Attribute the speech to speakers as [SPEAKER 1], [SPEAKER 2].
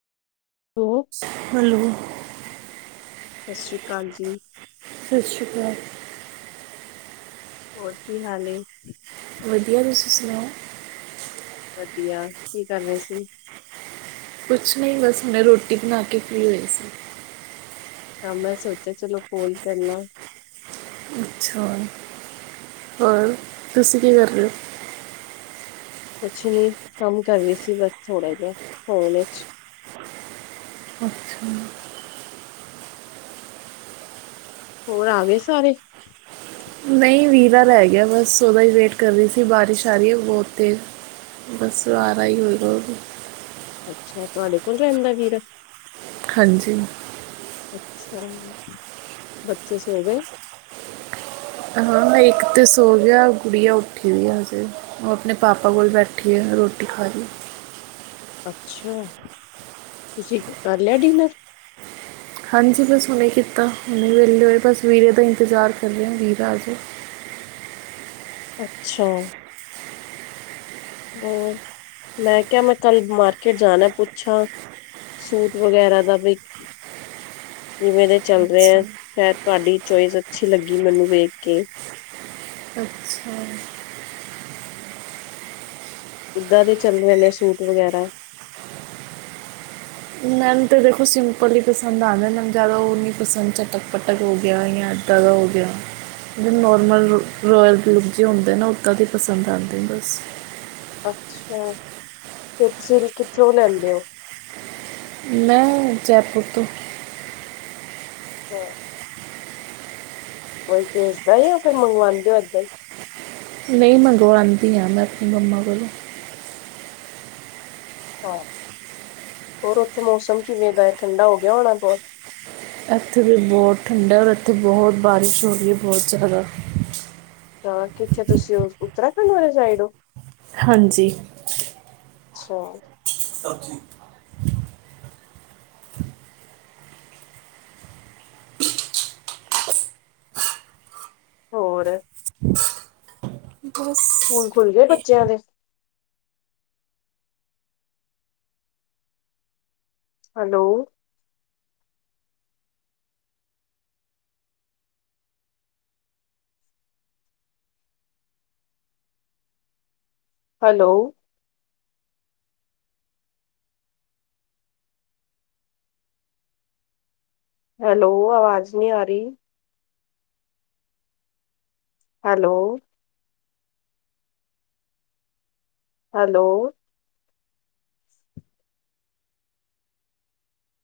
[SPEAKER 1] [unintelligible]
[SPEAKER 2] Hello.
[SPEAKER 1] ਸਤਿ ਸ਼੍ਰੀ ਅਕਾਲ ਜੀ।
[SPEAKER 2] ਸਤਿ ਸ਼੍ਰੀ ਅਕਾਲ।
[SPEAKER 1] ਹੋਰ ਕੀ ਹਾਲ ਐ?
[SPEAKER 2] ਵਧੀਆ, ਤੁਸੀਂ ਸੁਣਾਓ?
[SPEAKER 1] ਵਧੀਆ, ਕੀ ਕਰ ਰਹੇ ਸੀ?
[SPEAKER 2] ਕੁਛ ਨਹੀਂ ਬਸ ਮੁੈਂ ਰੋਟੀ ਬਣਾ ਕੇ ਫਰੀ ਹੋਈ ਸੀ।
[SPEAKER 1] ਹਾਂ ਮੈਂ ਸੋਚਿਆ ਚਲੋ ਫੋਨ ਕਰਨਾ।
[SPEAKER 2] ਅੱਛਾ, ਹੋਰ ਤੁਸੀਂ ਕੀ ਕਰ ਰਹੇ ਹੋ?
[SPEAKER 1] ਕੁਛ ਨੀ ਕੰਮ ਕਰ ਰਹੀ ਸੀਗਾ ਥੋੜਾ ਜਿਹਾ ਕੋਲੇਜ।
[SPEAKER 2] ਅੱਛਾ।
[SPEAKER 1] ਹੋਰ ਆ ਗਏ ਸਾਰੇ।
[SPEAKER 2] ਨਹੀਂ ਵੀਰਾ ਰਹਿ ਗਿਆ, ਬਸ ਉਹਦਾ ਹੀ ਵੇਟ ਕਰ ਰਹੀ ਸੀ ਬਾਰਿਸ਼ ਆ ਰਹੀ ਹੈ ਬਹੁਤ ਤੇਜ਼। ਬਸ ੳ ਆ ਰਿਹਾ ਹੋਏਗਾ।
[SPEAKER 1] ਅੱਛਾ ਤੁਹਾਡੇ ਕੋਲ ਰਹਿੰਦਾ ਵੀਰਾ?
[SPEAKER 2] ਹਾਂਜੀ।
[SPEAKER 1] ਅੱਛਾ ਬੱਚੇ ਸੋ ਗਏ?
[SPEAKER 2] ਹਾਂ ਇੱਕ ਤੇ ਸੋ ਗਿਆ, ਗੁੜੀਆਂ ਉੱਠੀ ਦੀ ਹਜੇ। ਉਹ, ਆਪਣੇ ਪਾਪਾ ਕੋਲ ਬੈਠੀ ਹੈ, ਰੋਟੀ ਖਾ ਰਹੀ ਹੈ।
[SPEAKER 1] ਅੱਛਾ, ਤੁਸੀਂ ਕਰ ਲਿਆ ਡਿਨਰ?
[SPEAKER 2] ਹਾਂਜੀ, ਬਸ ਹੁਣੇ ਕੀਤਾ, ਹੁਣੇ ਵਿਹਲੇ ਹੋਏ, ਬਸ ਵੀਰੇ ਦਾ ਇੰਤਜ਼ਾਰ ਕਰ ਰਹੇ ਹਾਂ, ਵੀਰਾ ਆ ਜਾਏ।
[SPEAKER 1] ਅੱਛਾ। ਹੋਰ, ਮੈਂ ਕਿਹਾ, ਮੈਂ ਕੱਲ ਮਾਰਕੀਟ ਜਾਣਾ ਪੁੱਛਾਂ? ਸੂਟ, ਵਗੈਰਾ ਦਾ ਵੀ। ਕਿਵੇਂ, ਦੇ ਚੱਲ ਰਹੇ
[SPEAKER 2] ਅੱਛਾ
[SPEAKER 1] ਆ? ਸ਼ਾਇਦ ਤੁਹਾਡੀ ਚੋਇਸ ਅੱਛੀ ਲੱਗੀ, ਮੈਨੂੰ ਵੇਖ ਕੇ।
[SPEAKER 2] ਅੱਛਾ।
[SPEAKER 1] ਕਿੱਦਾਂ ਦੇ ਚੱਲ ਰਹੇ ਨੇ, ਸੂਟ ਵਗੈਰਾ?
[SPEAKER 2] ਮੈਂਨੂੰ ਤੇ, ਦੇਖੋ ਸਿੰਪਲ ਹੀ ਪਸੰਦ ਆਉੰਦੇ, ਮੈਨੂੰ ਜ਼ਿਆਦਾ ਉਹ ਨਹੀਂ ਪਸੰਦ, ਚੱਟਕ- ਪੱਟਕ ਹੋ ਗਿਆ ਜਾਂ ਜਿਆਦਾ ਹੋ ਗਿਆ। ਜੋ ਨਾਰਮਲ ਰੋਇਲ ਲੁਕ ਜੇ ਹੁੰਦੇ ਨਾ, ਉੱਦਾਂ ਦੇ ਪਸੰਦ ਆਉਂਦੇ ਬਸ।
[SPEAKER 1] ਅੱਛਾ, ਫਿਰ ਤੁਸੀਂ ਕਿੱਥੋਂ ਲੈਂਦੇ ਹੋ?
[SPEAKER 2] ਮੈਂ, ਜੈਪੁਰ ਤੋਂ।
[SPEAKER 1] [unintelligible] ਕੋਈ ਭੇਜਦਾ, ਯਾ ਫਿਰ, ਮੰਗਵਾਉਂਦੇ ਹੋ ਏਦਾਂ ਹੀ?
[SPEAKER 2] ਨਹੀਂ ਮੰਗਵਾਦੀ ਹਾਂ, ਮੈਂ ਆਪਣੀ ਮੰਮਾ ਕੋਲੋਂ
[SPEAKER 1] ਹਾਂ, ਹੋਰ ਉੱਥੇ ਮੌਸਮ ਕਿਵੇਂ ਦਾ ਹੈ? ਠੰਡਾ ਹੋ ਗਿਆ ਹੋਣਾ ਬਹੁਤ
[SPEAKER 2] ਇੱਥੇ ਵੀ ਬਹੂਤ ਠੰਡਾ, ਔਰ, ਇੱਥੇ ਬਹੁਤ ਬਾਰਿਸ਼ ਹੋ ਰਹੀ ਹੈ, ਬਹਤ ਜ਼ਿਆਦਾ
[SPEAKER 1] ਤਾਂ ਕਿੱਥਿਆ ਤੁਸੀਂ ਉੱਤਰਾਖੰਡ ਵਾਲੇ ਸਾਈਡ ਹੋ?
[SPEAKER 2] ਹਾਂਜੀ।
[SPEAKER 1] ਅੱਛਾ।
[SPEAKER 2] [unintelligible]
[SPEAKER 1] ਹੋਰ।
[SPEAKER 2] [inaudible] ਬਸ
[SPEAKER 1] ਸਕੂਲ ਖੁੱਲ ਗਏ ਬੱਚਿਆਂ ਦੇ, ਹੈਲੋ। ਹੈਲੋ, ਹੈਲੋ, ਆਵਾਜ਼ ਨਹੀਂ ਆ ਰਹੀ? ਹੈਲੋ। ਹੈਲੋ।